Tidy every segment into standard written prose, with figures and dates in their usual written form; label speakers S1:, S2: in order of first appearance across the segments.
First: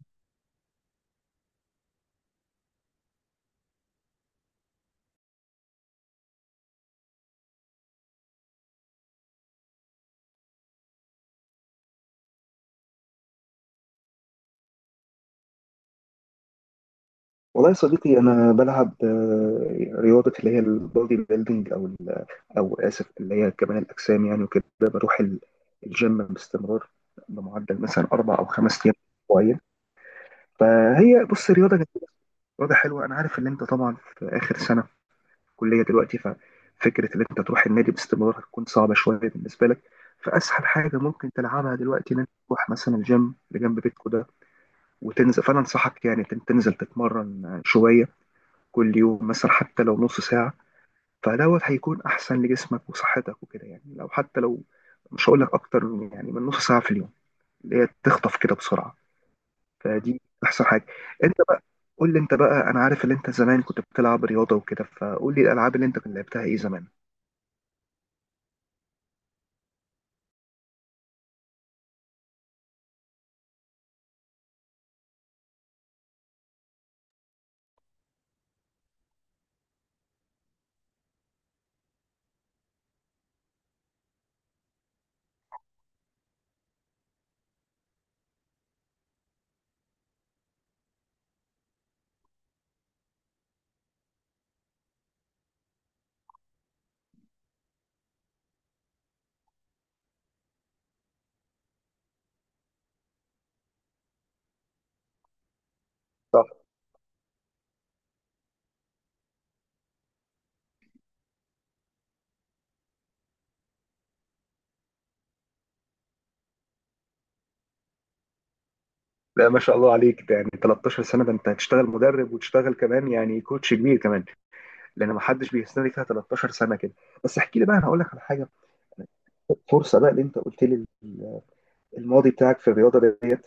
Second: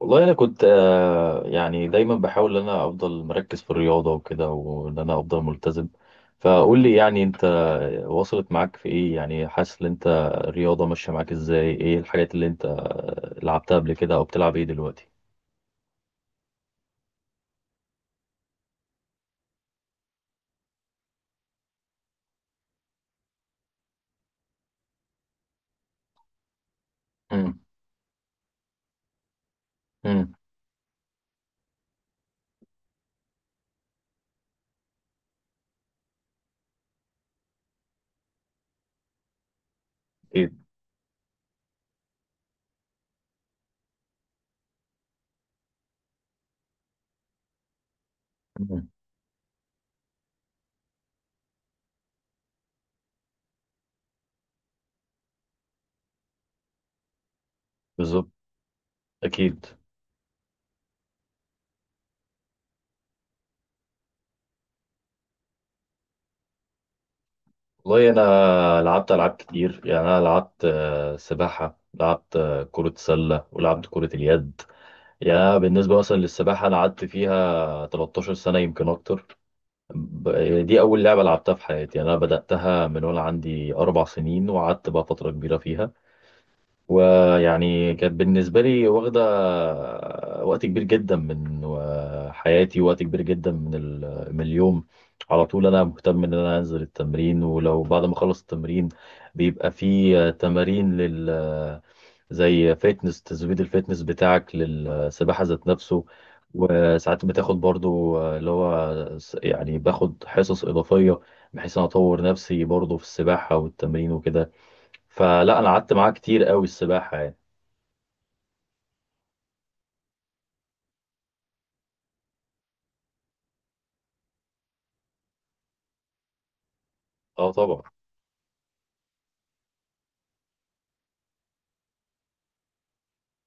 S1: والله انا كنت يعني دايما بحاول ان انا افضل مركز في الرياضه وكده وان انا افضل ملتزم. فقول لي يعني انت وصلت معاك في ايه، يعني حاسس ان انت الرياضه ماشيه معاك ازاي؟ ايه الحاجات اللي انت لعبتها قبل كده او بتلعب ايه دلوقتي؟
S2: والله يا صديقي انا بلعب رياضه اللي هي البودي بيلدينج او ال- او اسف اللي هي كمال الاجسام يعني وكده بروح الجيم باستمرار
S1: امم.
S2: بمعدل مثلا اربع او خمس ايام اسبوعيا.
S1: امم.
S2: فهي بص رياضه جميله، رياضه حلوه. انا عارف ان انت طبعا في اخر سنه كليه دلوقتي، ففكره ان انت تروح النادي باستمرار هتكون صعبه شويه بالنسبه لك.
S1: ايه.
S2: فاسهل حاجه ممكن تلعبها دلوقتي ان انت تروح مثلا الجيم اللي جنب بيتكو ده وتنزل. فانا انصحك يعني تنزل تتمرن شويه
S1: مم.
S2: كل يوم، مثلا حتى لو نص ساعة. فدوت هيكون أحسن لجسمك وصحتك وكده، يعني لو حتى لو، مش هقول لك أكتر من يعني من نص ساعة في اليوم، اللي هي
S1: بالظبط.
S2: تخطف كده بسرعة.
S1: اكيد.
S2: فدي أحسن حاجة. أنت بقى قول لي، أنت بقى أنا عارف إن أنت زمان كنت بتلعب رياضة وكده، فقول لي الألعاب اللي أنت كنت لعبتها إيه زمان.
S1: والله انا لعبت العاب كتير، يعني انا لعبت سباحه، لعبت كره سله، ولعبت كره اليد. يعني أنا بالنسبه مثلا للسباحه انا قعدت فيها 13 سنه يمكن اكتر. دي أول لعبة لعبتها في حياتي، أنا بدأتها من وأنا عندي 4 سنين وقعدت بقى فترة كبيرة فيها. ويعني كانت بالنسبة لي واخدة وقت كبير جدا من حياتي، وقت كبير جدا من اليوم. على طول أنا مهتم إن أنا أنزل التمرين، ولو بعد ما أخلص التمرين بيبقى في تمارين لل، زي فيتنس تزويد الفيتنس بتاعك للسباحة ذات نفسه.
S2: صح.
S1: وساعات بتاخد برضو اللي هو يعني باخد حصص إضافية بحيث أنا أطور نفسي برضو في السباحة والتمرين وكده. فلا أنا قعدت معاه كتير قوي السباحة يعني.
S2: لا ما شاء الله عليك، ده يعني 13 سنة، ده أنت هتشتغل مدرب وتشتغل كمان يعني كوتش كبير كمان، لأن ما حدش بيستنى فيها 13 سنة كده. بس
S1: اه
S2: احكي لي بقى،
S1: طبعا.
S2: أنا هقول لك على حاجة، فرصة بقى اللي أنت قلت لي الماضي بتاعك في الرياضة ديت.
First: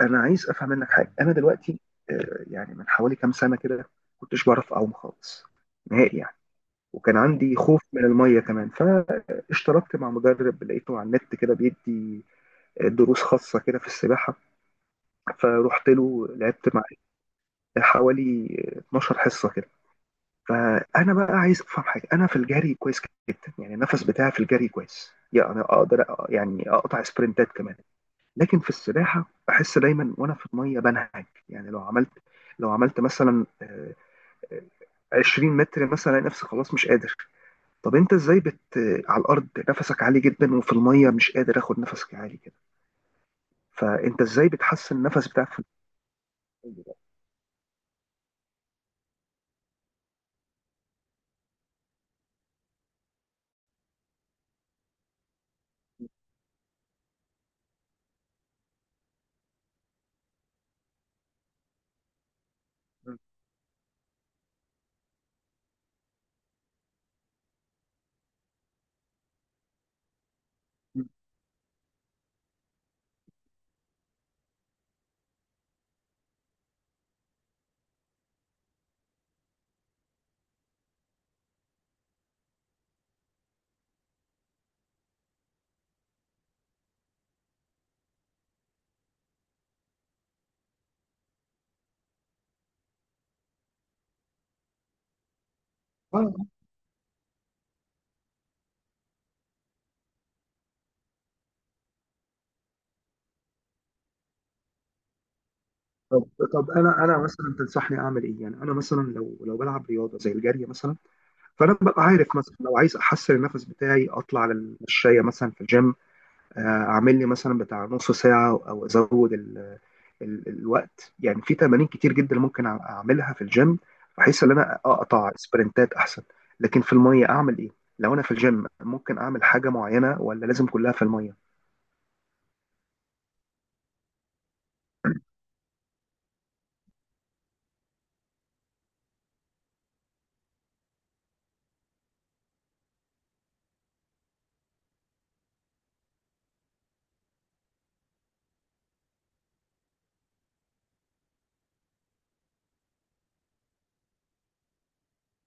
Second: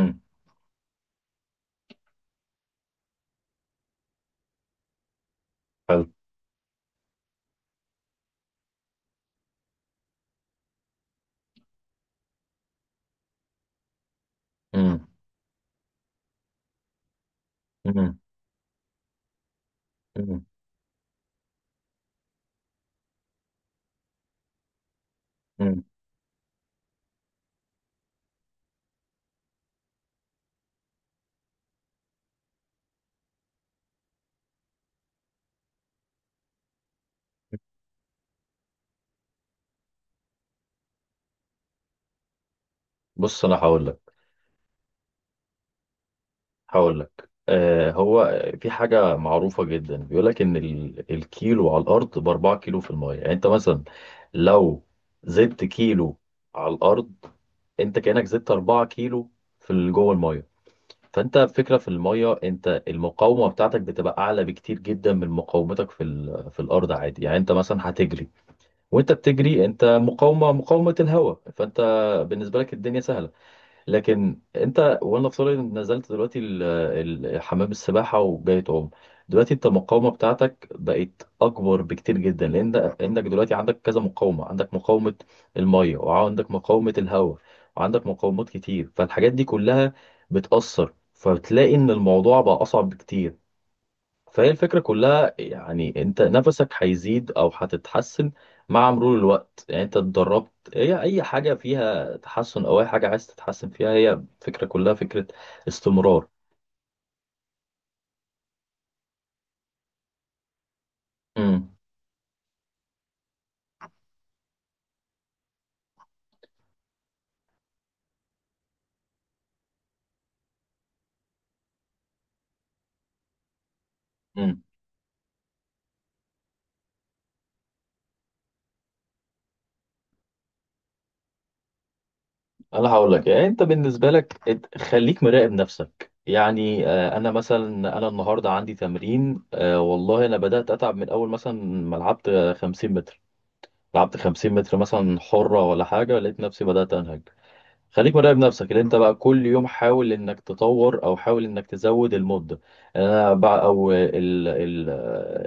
S2: انا عايز افهم منك حاجه. انا دلوقتي يعني من حوالي كام سنه كده كنتش بعرف اعوم خالص
S1: حلو.
S2: نهائي يعني، وكان عندي خوف من الميه كمان. فاشتركت مع مدرب لقيته على النت كده، بيدي دروس خاصه كده في السباحه.
S1: امم.
S2: فروحت له لعبت معاه
S1: امم.
S2: حوالي 12 حصه كده.
S1: امم.
S2: فانا بقى عايز افهم حاجه، انا في الجري كويس جدا يعني، النفس بتاعي في الجري كويس، يعني
S1: أمم.
S2: اقدر يعني اقطع سبرنتات كمان. لكن في السباحه بحس دايما وانا في الميه بنهج، يعني لو عملت مثلا آه، 20 متر مثلا الاقي نفسي خلاص مش قادر. طب انت ازاي بت آه، على الارض نفسك عالي جدا وفي الميه مش قادر اخد نفسك عالي كده؟
S1: بص أنا هقول لك
S2: فانت ازاي بتحسن النفس بتاعك في الميه ده؟
S1: هقول لك هو في حاجة معروفة جدا بيقول لك إن الكيلو على الأرض بـ 4 كيلو في المية، يعني أنت مثلا لو زدت كيلو على الأرض أنت كأنك زدت 4 كيلو في جوه المية. فأنت فكرة في المية أنت المقاومة بتاعتك بتبقى أعلى بكتير جدا من مقاومتك في الأرض عادي. يعني أنت مثلا هتجري وأنت بتجري أنت مقاومة الهواء، فأنت بالنسبة لك الدنيا سهلة. لكن انت وانا افترض انك نزلت دلوقتي حمام السباحه وجاي تعوم، دلوقتي انت المقاومه بتاعتك بقت اكبر بكتير جدا لان عندك دلوقتي عندك كذا مقاومه، عندك مقاومه الميه وعندك مقاومه الهواء وعندك مقاومات كتير. فالحاجات دي كلها بتاثر، فبتلاقي ان الموضوع بقى اصعب بكتير. فهي الفكرة كلها يعني انت
S2: آه،
S1: نفسك هيزيد او هتتحسن مع مرور الوقت. يعني انت اتدربت، هي اي حاجة فيها تحسن او اي حاجة عايز تتحسن فيها هي الفكرة كلها فكرة
S2: طب
S1: استمرار.
S2: انا مثلا تنصحني اعمل ايه؟ يعني انا مثلا لو بلعب رياضه زي الجري مثلا، فانا
S1: امم.
S2: ببقى عارف مثلا لو عايز احسن النفس بتاعي اطلع على المشايه مثلا في الجيم، اعمل لي مثلا بتاع نص ساعه او ازود ال الوقت. يعني في تمارين كتير جدا ممكن اعملها في الجيم بحيث ان
S1: امم.
S2: انا اقطع سبرنتات احسن. لكن في الميه اعمل ايه؟ لو انا في الجيم ممكن اعمل حاجه معينه، ولا لازم كلها في الميه؟
S1: انا هقول لك، يعني انت بالنسبة لك خليك مراقب نفسك. يعني انا مثلا انا النهارده عندي تمرين، والله انا بدأت اتعب من اول مثلا ما لعبت 50 متر، لعبت 50 متر مثلا حرة ولا حاجة لقيت نفسي بدأت انهج. خليك مراقب نفسك اللي انت بقى كل يوم حاول انك تطور او حاول انك تزود المدة انا بقى او ال ال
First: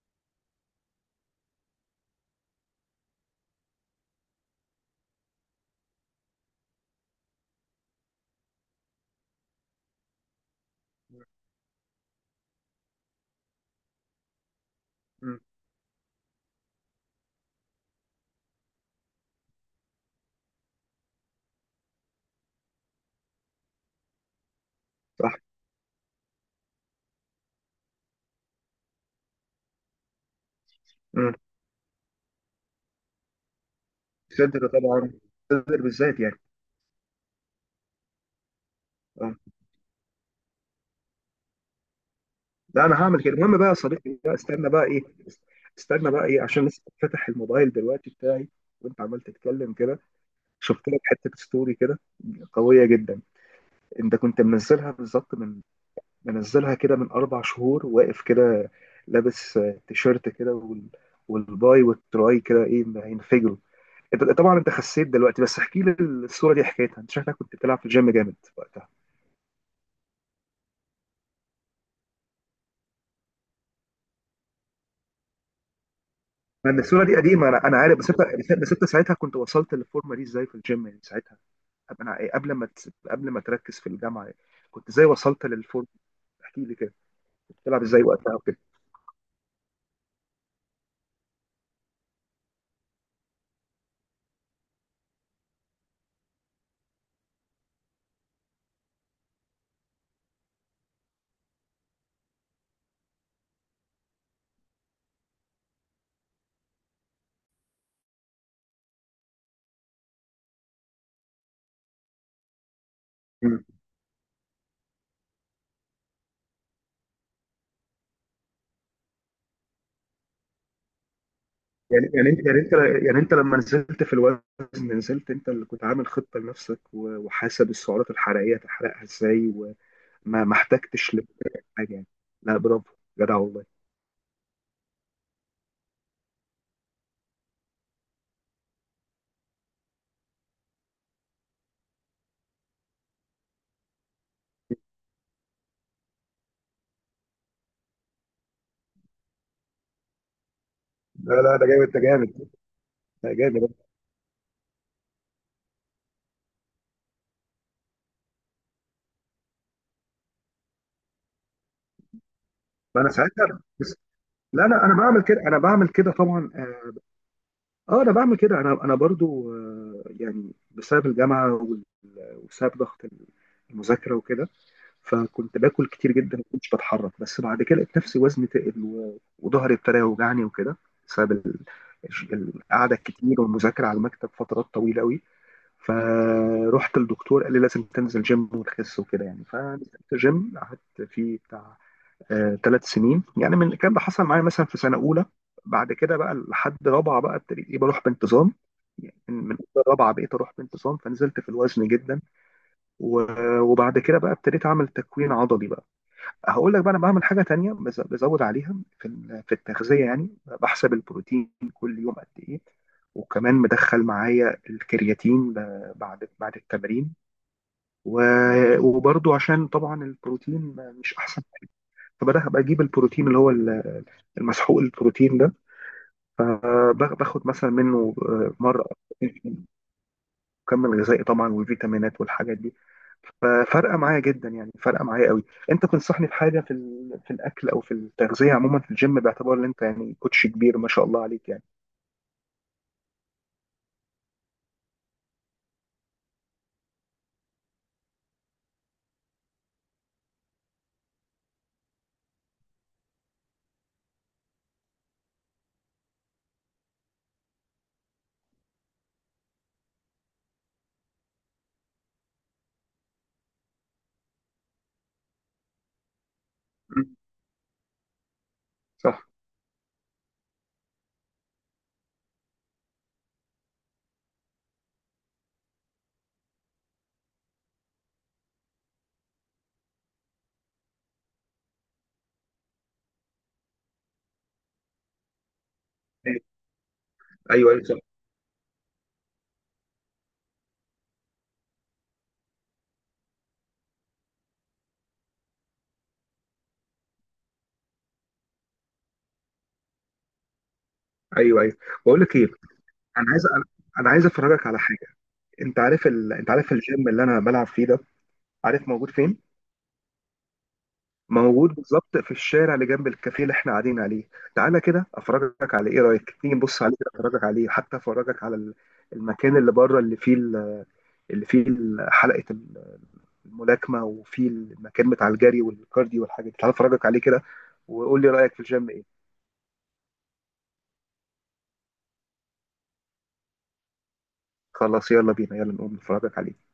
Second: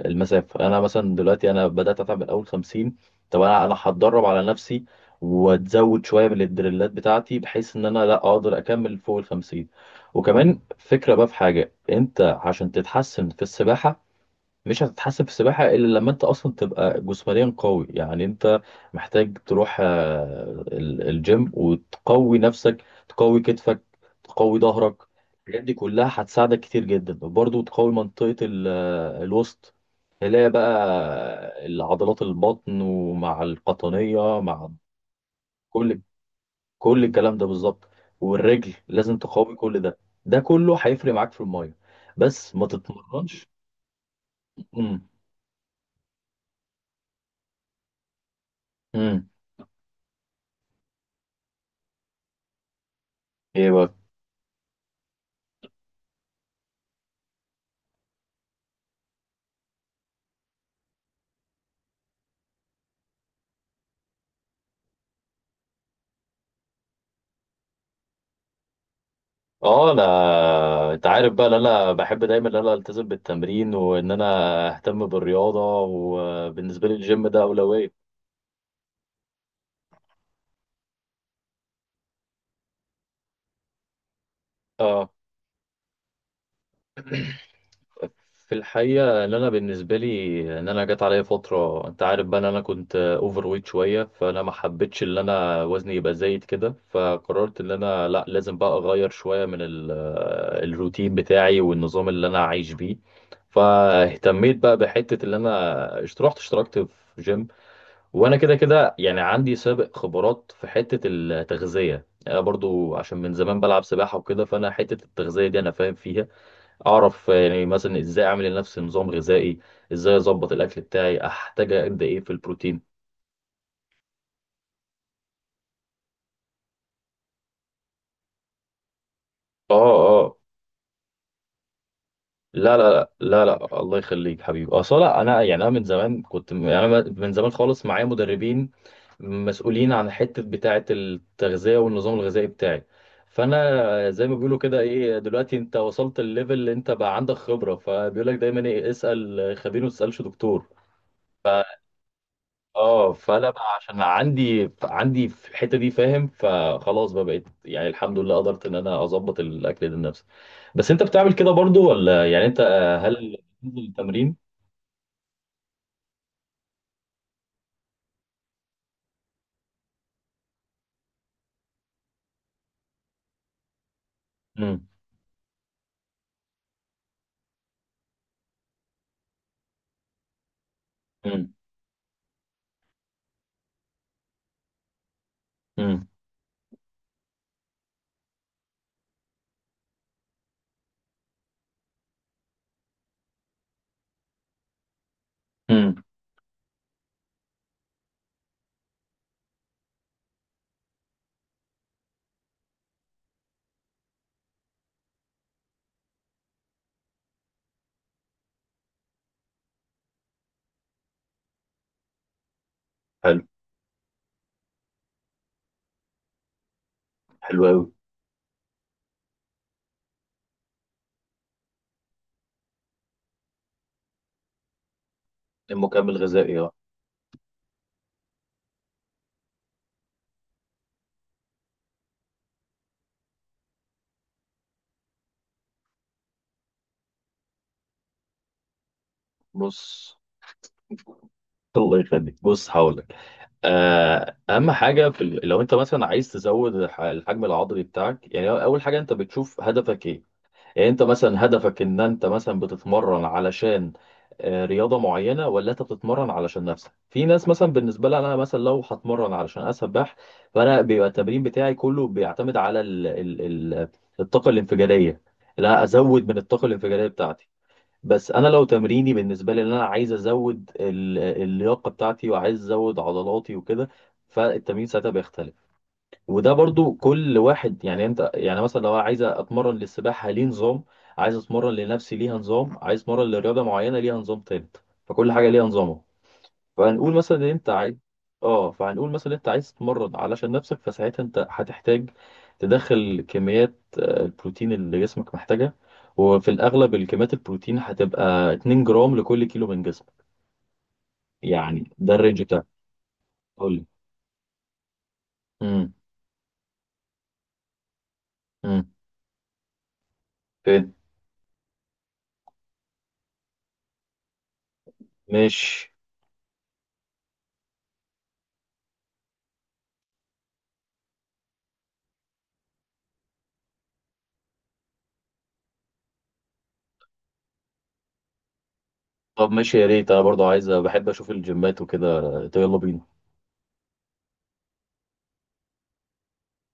S1: المسافة. انا مثلا دلوقتي انا بدأت اتعب من اول 50. طب انا انا هتدرب على نفسي واتزود شوية من الدريلات بتاعتي بحيث ان انا لا اقدر اكمل فوق ال 50. وكمان فكرة بقى في حاجة انت عشان تتحسن في السباحة، مش هتتحسن في
S2: مم.
S1: السباحة إلا لما أنت أصلا تبقى جسمانيا قوي. يعني أنت محتاج تروح الجيم وتقوي نفسك، تقوي كتفك، تقوي ظهرك.
S2: صح.
S1: الحاجات دي كلها هتساعدك كتير جدا. وبرضه تقوي منطقة الوسط. تلاقي
S2: مم.
S1: بقى العضلات البطن ومع القطنية
S2: صدر
S1: مع
S2: طبعا، صدر
S1: كل
S2: بالذات يعني.
S1: كل الكلام ده بالظبط. والرجل لازم
S2: اه.
S1: تقوي كل ده، ده كله هيفرق معاك في المية، بس ما
S2: لا انا هعمل كده.
S1: تتمرنش.
S2: المهم بقى يا صديقي، بقى استنى بقى ايه،
S1: امم.
S2: استنى بقى ايه، عشان لسه فاتح الموبايل دلوقتي بتاعي وانت عمال
S1: امم.
S2: تتكلم كده. شفت لك حته ستوري كده قويه جدا.
S1: ايه بقى؟
S2: انت كنت منزلها بالظبط من، منزلها كده من 4 شهور، واقف كده لابس تيشيرت كده والباي والتراي كده ايه هينفجروا. انت طبعا انت خسيت دلوقتي، بس احكي لي الصوره دي حكايتها. انت شكلك كنت بتلعب في الجيم جامد وقتها.
S1: اه. انت عارف بقى ان انا بحب دايما ان انا التزم بالتمرين وان انا اهتم بالرياضه،
S2: لان
S1: وبالنسبه لي
S2: الصوره دي
S1: الجيم ده
S2: قديمه، انا انا
S1: اولويه.
S2: عارف، بس انت، بس انت ساعتها كنت وصلت للفورمه دي ازاي في الجيم؟ يعني ساعتها قبل، انا قبل ما قبل ما تركز في الجامعه يعني. كنت ازاي
S1: اه،
S2: وصلت للفورمه؟ احكي لي كده كنت بتلعب ازاي وقتها
S1: في
S2: وكده.
S1: الحقيقه ان انا بالنسبه لي ان انا جت عليا فتره انت عارف بقى ان انا كنت اوفر ويت شويه، فانا ما حبيتش ان انا وزني يبقى زايد كده، فقررت ان انا لا لازم بقى اغير شويه من الروتين بتاعي والنظام اللي انا عايش بيه. فاهتميت بقى بحته اللي انا رحت اشتركت في جيم. وانا كده كده يعني عندي سابق خبرات في حته التغذيه، يعني انا برضو عشان من زمان بلعب سباحه وكده، فانا حته التغذيه دي انا فاهم فيها. اعرف يعني مثلا ازاي اعمل لنفسي نظام غذائي، ازاي اظبط الاكل بتاعي، احتاج قد
S2: يعني
S1: ايه في
S2: يعني انت يعني انت
S1: البروتين.
S2: يعني انت لما نزلت في الوزن، نزلت انت اللي كنت عامل خطة لنفسك، وحاسب السعرات الحرارية هتحرقها ازاي،
S1: اه. اه.
S2: ما احتجتش لحاجة يعني؟ لا
S1: لا
S2: برافو،
S1: لا
S2: جدع
S1: لا لا
S2: والله.
S1: لا، الله يخليك حبيبي، اصل لا انا يعني انا من زمان كنت يعني انا من زمان خالص معايا مدربين مسؤولين عن حته بتاعه التغذيه والنظام الغذائي بتاعي. فانا زي ما بيقولوا كده، ايه دلوقتي انت وصلت الليفل اللي انت بقى عندك خبره، فبيقول لك دايما ايه، اسال خبير ما تسالش دكتور.
S2: لا لا ده جامد، ده جامد،
S1: اه،
S2: ده
S1: فانا
S2: جامد.
S1: بقى عشان عندي في الحته دي فاهم، فخلاص بقى بقيت يعني الحمد لله قدرت ان انا اظبط الاكل ده لنفسي. بس انت بتعمل كده برضو ولا؟ يعني انت
S2: ما انا
S1: هل
S2: ساعتها
S1: بتنزل
S2: بس.
S1: التمرين؟
S2: لا لا انا بعمل كده، انا بعمل كده طبعا اه. انا بعمل كده، انا برضو يعني بسبب الجامعة وبسبب ضغط المذاكرة وكده،
S1: امم.
S2: فكنت باكل كتير جدا ما كنتش بتحرك. بس بعد كده لقيت نفسي وزني تقل، وظهري ابتدى يوجعني وكده بسبب
S1: امم.
S2: القعده الكتير والمذاكره على المكتب فترات طويله قوي.
S1: امم.
S2: فروحت للدكتور قال لي لازم تنزل جيم وتخس وكده يعني. فنزلت جيم قعدت فيه بتاع 3 سنين يعني. من الكلام ده حصل معايا مثلا في سنه اولى، بعد
S1: امم.
S2: كده بقى لحد رابعه بقى ابتديت إيه بروح بانتظام، يعني من أولى رابعه بقيت اروح بانتظام، فنزلت في الوزن جدا. وبعد كده بقى ابتديت اعمل تكوين عضلي بقى. هقول لك بقى انا بعمل حاجه تانية بزود عليها في في التغذيه يعني. بحسب البروتين كل يوم قد ايه،
S1: حلو.
S2: وكمان مدخل معايا الكرياتين بعد التمرين.
S1: حلو قوي.
S2: وبرضو عشان طبعا البروتين مش احسن حاجة، فبدأ بجيب البروتين اللي هو المسحوق البروتين ده،
S1: المكمل الغذائي، اه.
S2: باخد مثلا منه مره. مكمل غذائي طبعا، والفيتامينات والحاجات دي ففرقه معايا جدا، يعني فرقه معايا قوي. انت تنصحني بحاجه في في الاكل او في التغذيه عموما في الجيم، باعتبار ان انت يعني
S1: بص.
S2: كوتش كبير ما شاء الله عليك يعني.
S1: الله يخليك، بص هقول لك. اهم حاجه في لو انت مثلا عايز تزود الحجم العضلي بتاعك، يعني اول حاجه انت بتشوف هدفك ايه. يعني انت مثلا هدفك ان انت مثلا بتتمرن علشان رياضة معينة، ولا انت بتتمرن علشان نفسك. في ناس مثلا بالنسبة لها انا مثلا لو هتمرن علشان اسبح، فانا بيبقى التمرين بتاعي كله بيعتمد على ال ال ال الطاقة الانفجارية. لا ازود من الطاقة الانفجارية
S2: مم.
S1: بتاعتي. بس انا لو تمريني
S2: صح.
S1: بالنسبة لي ان انا عايز ازود اللياقة بتاعتي وعايز ازود عضلاتي وكده، فالتمرين ساعتها بيختلف. وده برضو كل واحد، يعني انت يعني مثلا لو عايز اتمرن للسباحه ليه نظام، عايز اتمرن لنفسي ليها نظام، عايز اتمرن لرياضه معينه ليها نظام تالت، فكل حاجه ليها نظامها. فهنقول مثلا ان انت
S2: ايوه ايوه،
S1: عايز،
S2: صح.
S1: اه فهنقول مثلا انت عايز تتمرن علشان نفسك، فساعتها انت هتحتاج تدخل كميات البروتين اللي جسمك محتاجها. وفي الاغلب الكميات البروتين هتبقى 2 جرام لكل كيلو من جسمك،
S2: ايوه ايوه.
S1: يعني ده
S2: بقول لك
S1: الرينج
S2: ايه،
S1: بتاعك.
S2: انا عايز
S1: قول لي.
S2: انا عايز افرجك على حاجه. انت
S1: امم.
S2: عارف انت عارف الجيم اللي انا بلعب فيه ده؟ عارف
S1: امم.
S2: موجود فين؟
S1: فين؟
S2: موجود بالظبط في الشارع اللي جنب الكافيه اللي احنا قاعدين عليه. تعالى كده افرجك، على
S1: ماشي.
S2: ايه رايك تيجي نبص عليه كده، افرجك عليه، حتى افرجك على المكان اللي بره اللي فيه اللي فيه حلقه الملاكمه، وفيه المكان بتاع الجري والكارديو والحاجات دي. تعالى افرجك عليه كده وقول لي رايك في الجيم ايه.
S1: طب ماشي، يا ريت انا برضو عايز بحب اشوف الجيمات وكده. طيب يلا بينا.
S2: خلاص يلا بينا، يلا نقوم نفرجك عليه.